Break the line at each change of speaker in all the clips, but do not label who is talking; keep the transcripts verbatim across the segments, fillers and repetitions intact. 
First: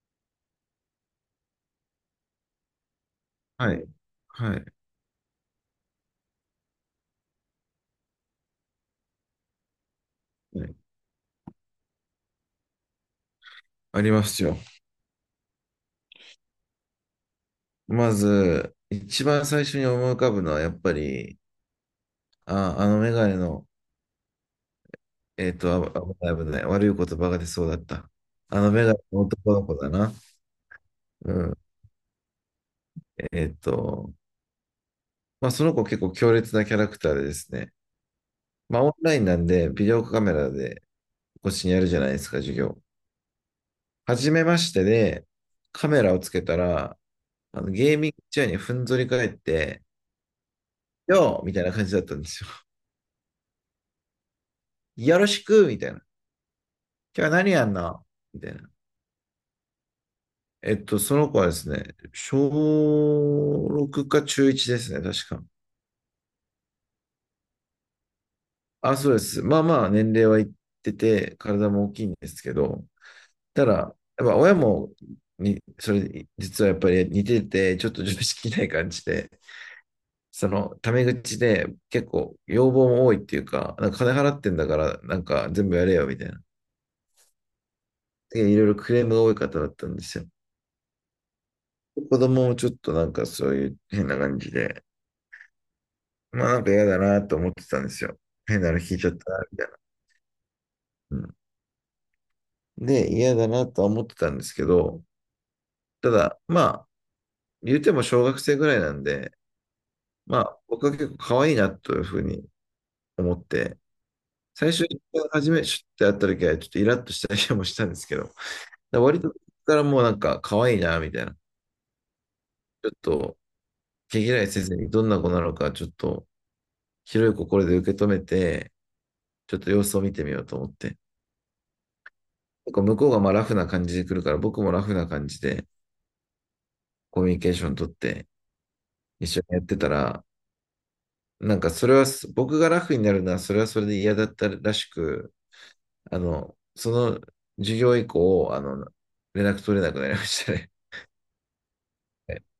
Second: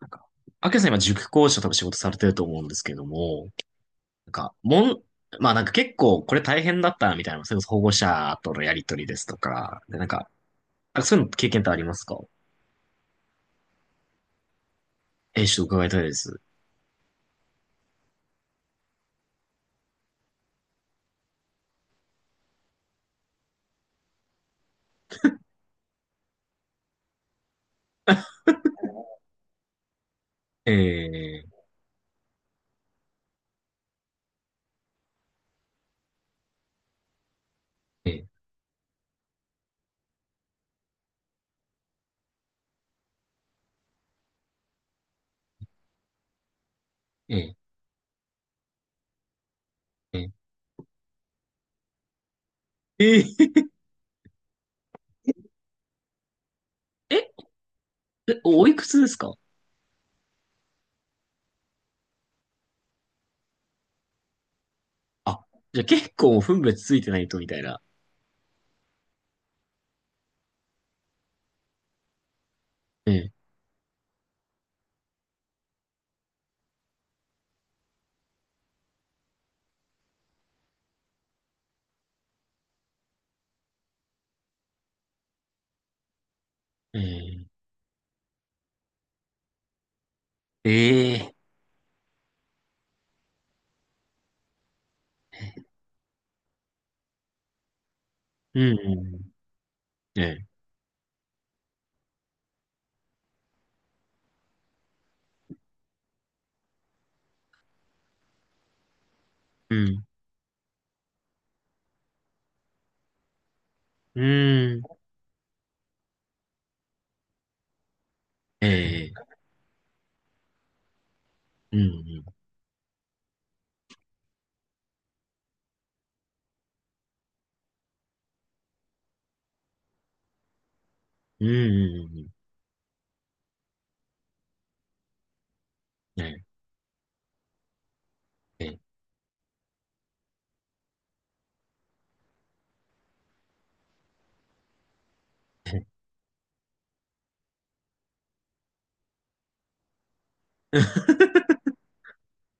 なんか、アキラさん今塾講師と多分仕事されてると思うんですけども、
はい。
なんか、
はい。
もん、まあ、なんか結構これ大変だったなみたいな、それこそ保護者とのやりとりですとか、でなんか、
はい、
あ、そういうの経験ってありますか？
ありますよ。
えー、ちょっと伺いたいです。
まず、一番最初に思い浮かぶのは、やっぱり、あ、あのメガネの、えっと、あ、危ない危ない。悪い言葉が出そうだった。あのメガネの男の子だな。う
え
ん。えっと、まあ、その子結構強烈なキャラクターでですね。
ー、えー、
まあ、オンラインなんで、ビデオカメラでこっちにやるじゃないですか、授業。初めましてで、カメラをつけたら、
え
あのゲーミングチェアにふんぞり返って、
ー、えー、
よーみたいな感じだったんですよ。
えー、
よろしくみたいな。
え、
今日は
え、
何やんなみたい
お
な。
いくつですか？
えっと、その子はですね、小ろくか中いちですね、確
あ、
か。
じゃあ結構分別ついてないとみたいな。
あ、そうです。まあまあ、年齢はいってて、体も大きいんですけど、
えー、
ただ、やっぱ親も、に、それ、実はやっぱり似てて、ちょっと常識ない感じで、その、タメ口で結構要望も多いっていうか、なんか金払ってんだから、なんか全部やれよ、みたいな。
え
でいろいろクレームが多い方だったんですよ。
ー、えー、
子供もちょっとなんかそういう変な感じで、まあなんか嫌だなと思ってたんですよ。
う
変
ん、
なの聞いちゃった
う
な、みたいな。
ん、え
うん、で、嫌だなとは思ってたんですけど、ただ、まあ、言うても小学生ぐらいなんで、
ー、
まあ、僕は結構可愛いなというふうに思って、
うん、
最
う
初、
ん、
初め、シュッて会った時はちょっとイラッとしたりもしたんですけど、だか
え
ら割と、
ー、
からもうなんか可愛いな、みたいな。
うん、
ちょっと、毛嫌いせずにどんな子なのか、ちょっと、広い心で受け止めて、ちょっと様子を見てみようと思って。
うん、うん、うん、
結構向こうがまあラフな感じで来るから、僕もラフな感じで、
うん、え
コミュニケーション取って
ー、えー、
一緒にやってたら、なんかそれはす僕がラフになるのはそれはそれで嫌だったらしく、
え
あの、その授業以降、あの、連絡取れなくなりましたね。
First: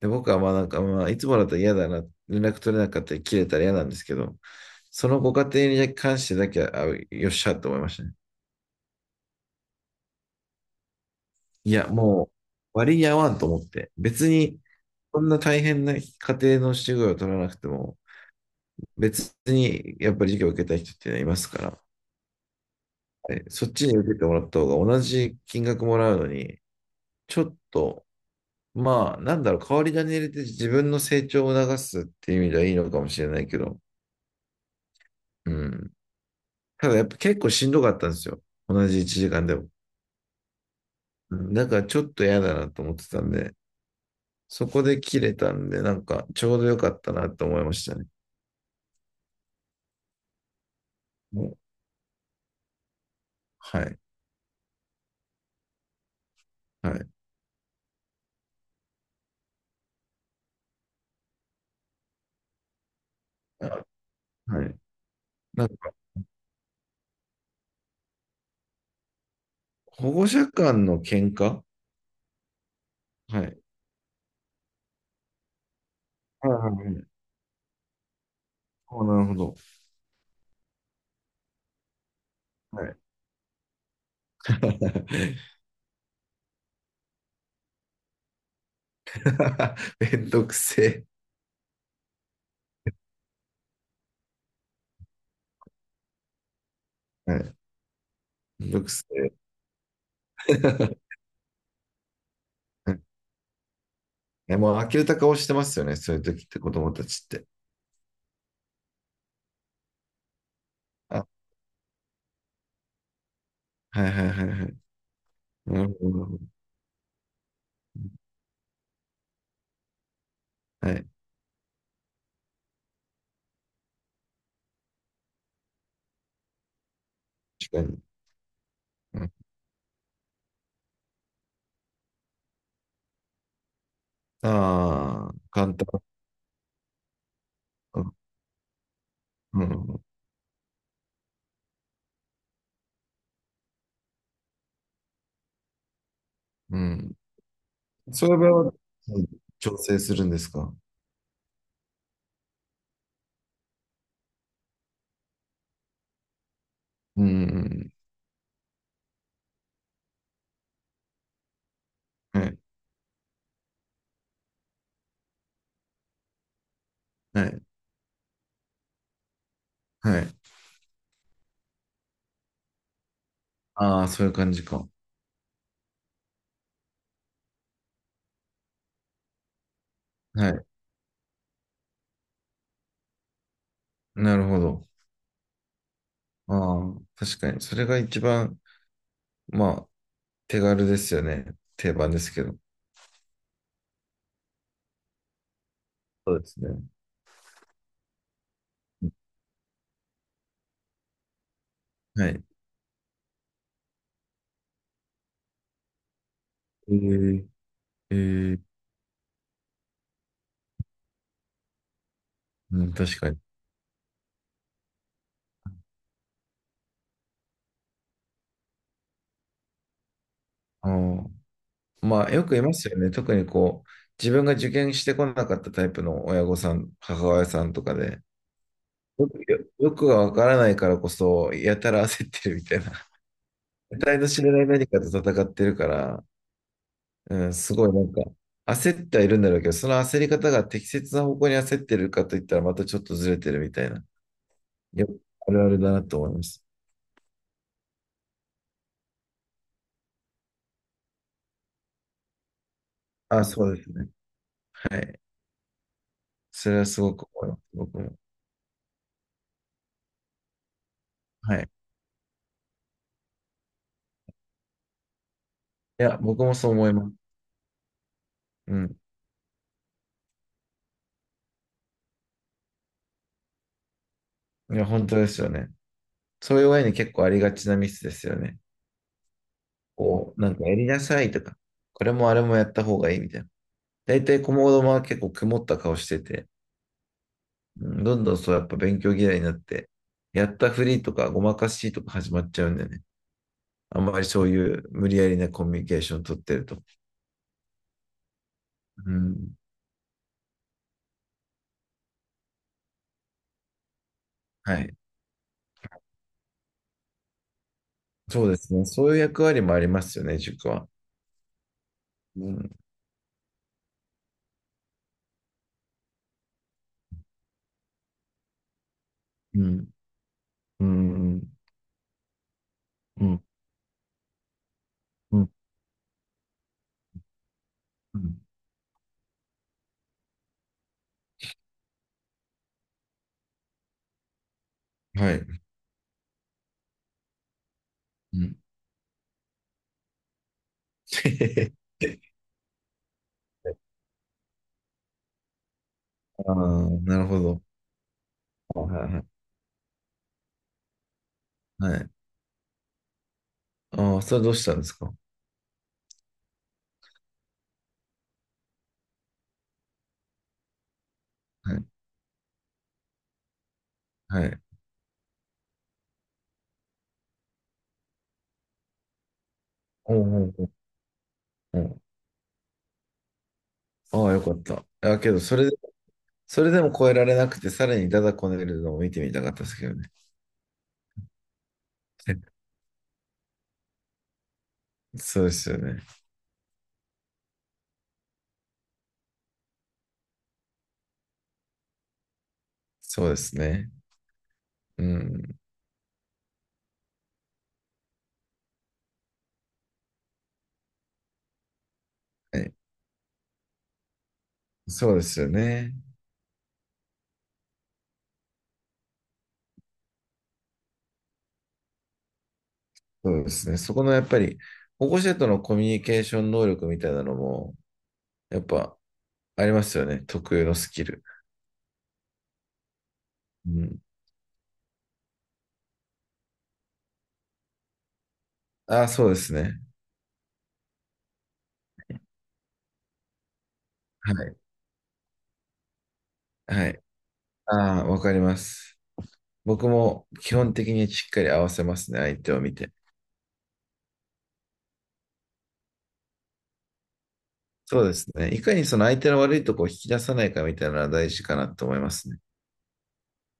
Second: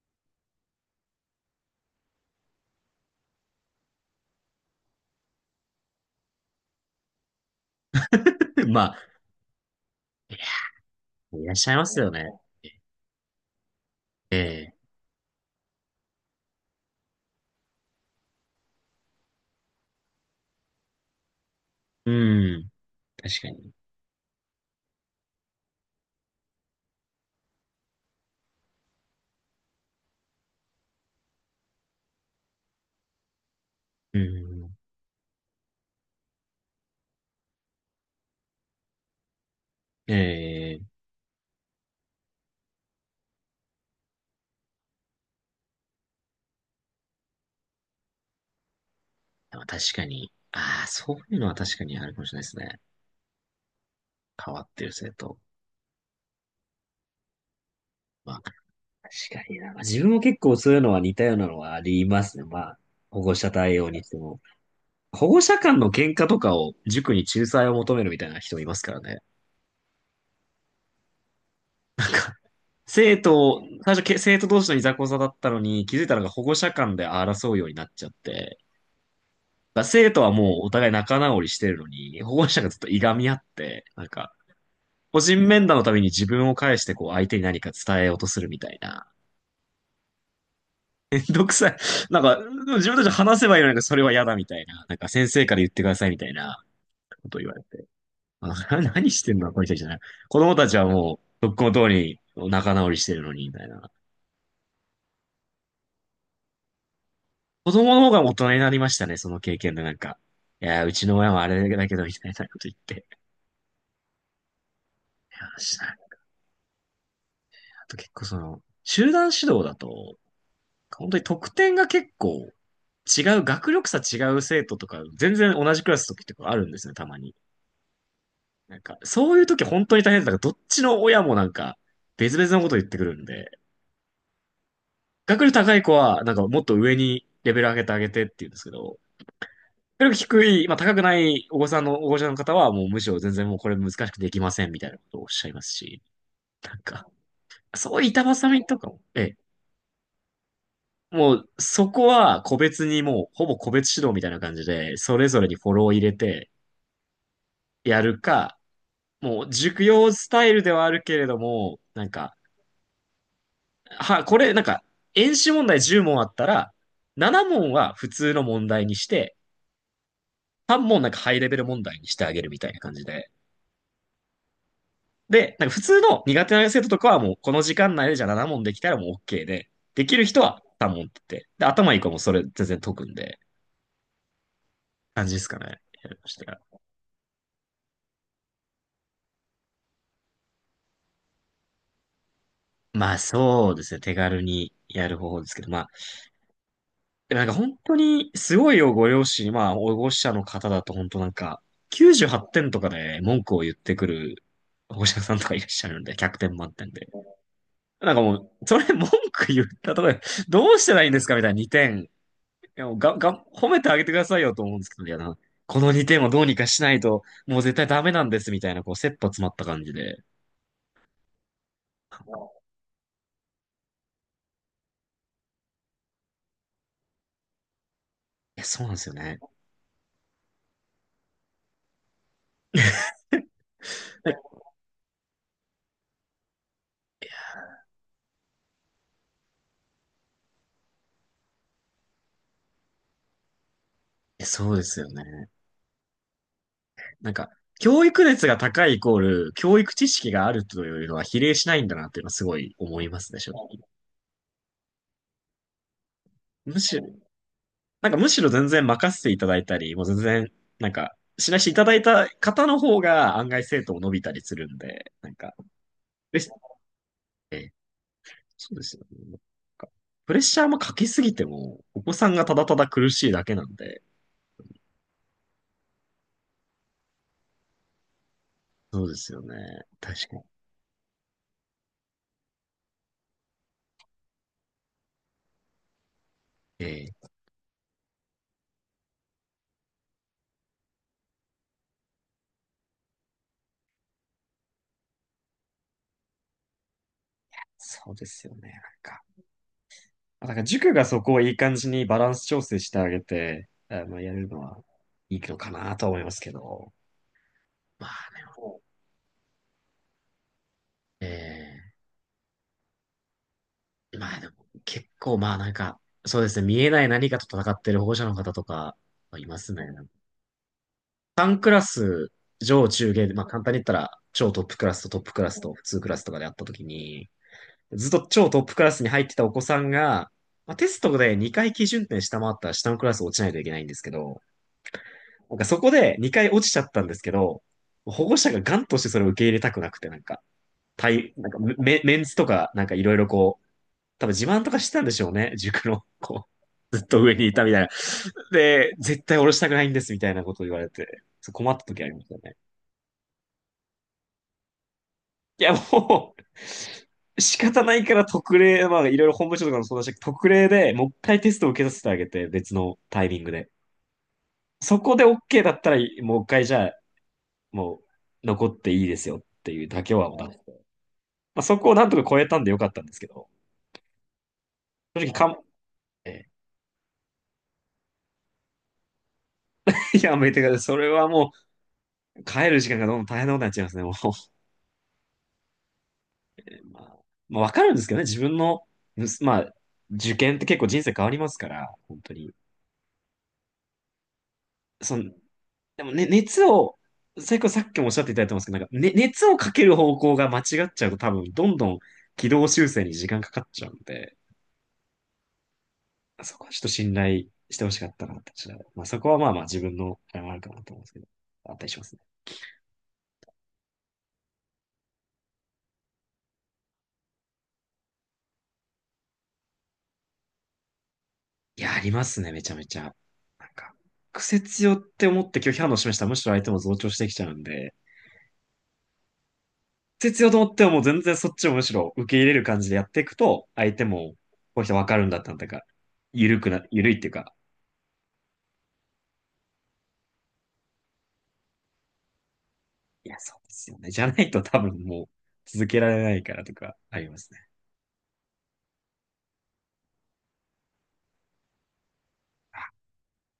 で、僕はまあなんか、まあいつもだったら嫌だな、連絡取れなかったり切れたら嫌なんですけど、そのご家庭に関してだけは、あ、よっしゃと思いましたね。
まあ、いらっしゃ
い
いま
や、
すよ
もう
ね。
割に合わんと思って、別
え
に、
え。
そんな大変な家庭の授業を取らなくても、別にやっぱり授業を受けたい人っていうのはいますから、
うん。確
え、
か
そっ
に。
ちに受けてもらった方が同じ金額もらうのに、ちょっと、まあ、なんだろう、代わり種入れて自分の成長を促すっていう意味ではいいのかもしれないけど、
うん。
うん。ただやっぱ結構しんどかったんですよ。同じいちじかんでも。
ええ。
うん、だからちょっと嫌だなと思ってたんで、そこで切れたんで、なんかちょうどよかったなと思いましたね。
でも確かに。ああ、そういう
も
のは
う、
確かにあるかもしれないですね。
はい。
変わってる生徒。
はい。
まあ、確かにな。まあ、自分も結構そういうのは似たようなのはありますね。まあ、保護者
あ、
対応にしても。
はい。
保護者
なん
間の
か
喧嘩とかを塾に仲裁を求めるみたいな人もいますからね。
保護者間の喧嘩は
生
い。はい
徒、最初け、生徒同士のいざこざだったのに、気づいたのが保
はい
護者間
は
で
い。
争うようになっちゃって、
お、なるほど。
だから生徒はもうお互い仲直りしてるのに、保護者がずっ
は
と
い。
いがみ合って、なんか、個人 面談のために自分を介してこう相手に何か伝えようとするみたいな。
めんどくせ
めんどくさい。なんか、でも自分たちで話せばいいのにそれは嫌だみたいな。なんか先生から言ってくださいみたいなこ
え。
と
は
を言わ
い、
れて。あ、
めん
な
どくせ
何し
え。
てんのこの人たちじゃない。子供たちはも う、とっくの通り仲直りしてるのに、みたいな。
ね、もう呆れた顔してますよね、そういう時って子供たちって。
子供の方が大人になりましたね、その経験でなんか。いやー、うちの
あ、
親はあれだけど、みたいなこと言って。
はいはいはいはい。
いや、し
な
な
る
いな。
ほど。
あと結構その、集団指導だと、
はい、
本当に得点が結構違う、学力差違う生徒とか、全然同じクラスの時とかあるんですね、たまに。
確かに。
なんか、
うん、
そういう時本当に大変だから、どっちの親もなんか、別々のこと言ってくるんで、
ああ、
学力
簡
高い子
単。
は、なんかもっと上にレベル上げてあ
う
げ
ん、
てって言うんですけど、
うん、
学力低い、まあ高くないお子さんの、お子ちゃんの方は、もうむしろ全然もうこれ難しくできませんみたいなことをおっしゃいますし、なんか、そういう板
そういう場
挟
合
み
は、
とかも、ええ、
調整するんですか。
もう、そこは個別にもう、ほぼ個別指導みたいな感じで、それぞれにフォローを入れて
うん、
やるか、もう、塾用スタイルではあるけれども、なんか、
うん、はい、
は、これ、なんか、演習問題じゅう問あったら、なな
はい、
問は普通の問題にして、
はい。
さん問なんかハイレベル問題にしてあげるみたいな感じで。
ああー、そういう感じか。
で、なんか普通の苦手な生徒とかはもう、この時間内でじゃあなな問できたらもう OK で、できる人
は
は
い、
さん問って言って、で、頭いい子もそれ全然解くんで、
なるほど。
感じですかね。やりました。
ああ、確かに。それが一番、まあ、手軽ですよね。定番ですけど。
まあ、そうですね。手軽にやる方法ですけど、まあ、
そうですね。
でもなんか本当にすごいよ、ご両親、まあ、保護者の方だと本当なんか、98
はい。
点とかで文句を言ってくる保護者さんとかいらっしゃるんで、ひゃくてん満点
え
で。
ー、
なん
え
かも
ー、
う、それ文句言ったとこで、どうしたらいいんですかみたいなにてん。い
う
や
ん、
もうが、
確かに。
が、褒めてあげてくださいよと思うんですけど、いやな、このにてんをどうにかしないと、もう絶対ダメなんですみたいな、こう、切羽詰まった感じで。い
あー、まあ、よくいますよね。特にこう、自分が受験してこなかったタイプの親御さん、母親さんとかで、
や、そうなんですよ
よ
ね。
く、よよくがわからないからこそ、やたら焦ってるみたいな。得体の知
い
れない何かと戦ってるから、うん、すごいなんか、焦ってはいるんだろうけど、その焦り方が適切な方向に焦ってるかといったら、またちょっとずれてるみたいな。
や、そうです
よ
よ
く
ね。
あるあるだなと思います。
なんか、教育熱が高いイコール、教育知識があるというのは比例しないんだなっていうのはすごい思いますね、
あ、
正
そ
直。
うですね。はい。それ
む
は
し
す
ろ、
ごく思います。僕
なん
も。
かむしろ全然任せていただいたり、もう全然、なんか、し
は
ないして
い。
いただいた方の方が案外生徒も伸びたりするんで、なんか、
いや、
で
僕もそう思います。
そ
う
うです
ん。
よね。なんかプレッシャーもかけすぎても、お子さんがただただ苦しいだけなんで、
いや、本当ですよね。そういう親に結構ありがちなミスですよね。
そうですよね。確
こ
か
う、
に。
なんかやりなさいとか、これもあれもやった方がいいみたいな。大体、子供は結構曇った顔してて、
ええ、
うん、どんどんそう、やっぱ勉強嫌いになって、やったふりとかごまかしとか始まっちゃうんだよね。あんまりそういう無理やりなコミュニケーション取ってると。
そうですよね。なん
う
か。
ん。
あ、だから塾がそこをいい感じにバランス調整してあげて、あの、やるの
は
は
い。
いいのかなと思いますけど。まあで
そうです
も、
ね。そういう役割もありますよね、塾は。
え
うん。
え、まあでも結構まあなんか、そうですね、見えない何かと戦ってる保護者の方とかいま
う
すね。
ん。う
さん
ん。
クラス、上中
う
下で、ま
ん。
あ簡単に言ったら超トップクラスとトップ
う
クラ
ん。
スと普通クラスとかであったときに、ずっ
う
と
ん、
超トップクラスに入ってたお子さんが、まあ、テストでにかい基準点下回ったら下のクラス落ちないといけないんですけど、
は
なん
い。
かそこでにかい落ちちゃったんですけど、保護
う
者
ん。
がガンとしてそれを受け入れたくなくて、なんか、対、なんか メ、メンツとか、なんかいろいろこう、多分自慢とかしてたんでしょうね。塾の、こ
ああ、
う、ずっ
な
と
る
上
ほ
にい
ど。
たみたいな。
はい
で、
はいは
絶
い。
対降ろしたくないんですみたいなことを言われて、そう困った
は
時あ
い、
りましたね。
ああ、それどうしたんですか。
いや、もう仕方ないから特例、まあいろいろ本部長とかもそうだし、特例でもう一回テストを
は
受
い。
けさせてあげて、別のタイミングで。
はい。
そこで OK だったら、もう一回じゃあもう残っていいですよっていうだ
お
け
う、
は、
お
ま
う、おう、
あ、そ
お
こを
う。
なんとか超えたんでよかったんですけど、
ああ、よかった。あ、
正
け
直
ど、
かん、
それ、
え
それでも超えられなくて、さらにダダこねるのを見てみたかったですけどね。
ーやめてください。それはもう帰 る時間がどんどん大変なことになっちゃいますね、もう。
そうですよね。
まあ、まあ、わかるんですけどね、自分の、まあ、受験って結構人生変わりますから、本当に。
そうですね。う
その、
ん。
でもね、熱を、最後さっきもおっしゃっていただいてますけど、なんか、ね、熱をかける方向が間違っちゃうと多分、どんどん軌
は
道
い、
修正に時間かかっちゃうんで、
そうですよね。
そこはちょっと信頼してほしかったなって私は。まあ、そこはまあまあ自分のあれもあるかなと思うんですけど、あったりしますね。
そうですね。そこのやっぱり、保護者とのコミュニケーション能力みたいなのも、やっぱありますよね。特有のスキル。
いや、ありますね、めちゃめちゃ。なん
う
か、
ん。
癖強って思って拒否反応示したらむしろ相手も増長してきちゃうんで、
ああ、そうですね。
癖強と思ってはもう全然そっちをむしろ受け入れる感じでやっていくと、相手
は
も
い。
こういう人わかるんだったんだか、緩くな、
はい。
緩いっていうか、
ああ、わかります。僕も基本的にしっかり合わせますね、相手を見て。
いや、そうですよね。じゃないと多分もう続けられないからとかありますね。
そうですね。いかにその相手の悪いとこを引き出さないかみたいなのは大事かなと思いますね。
あ、い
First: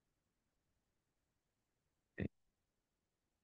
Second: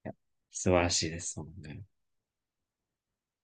や、素晴らしいですもんね。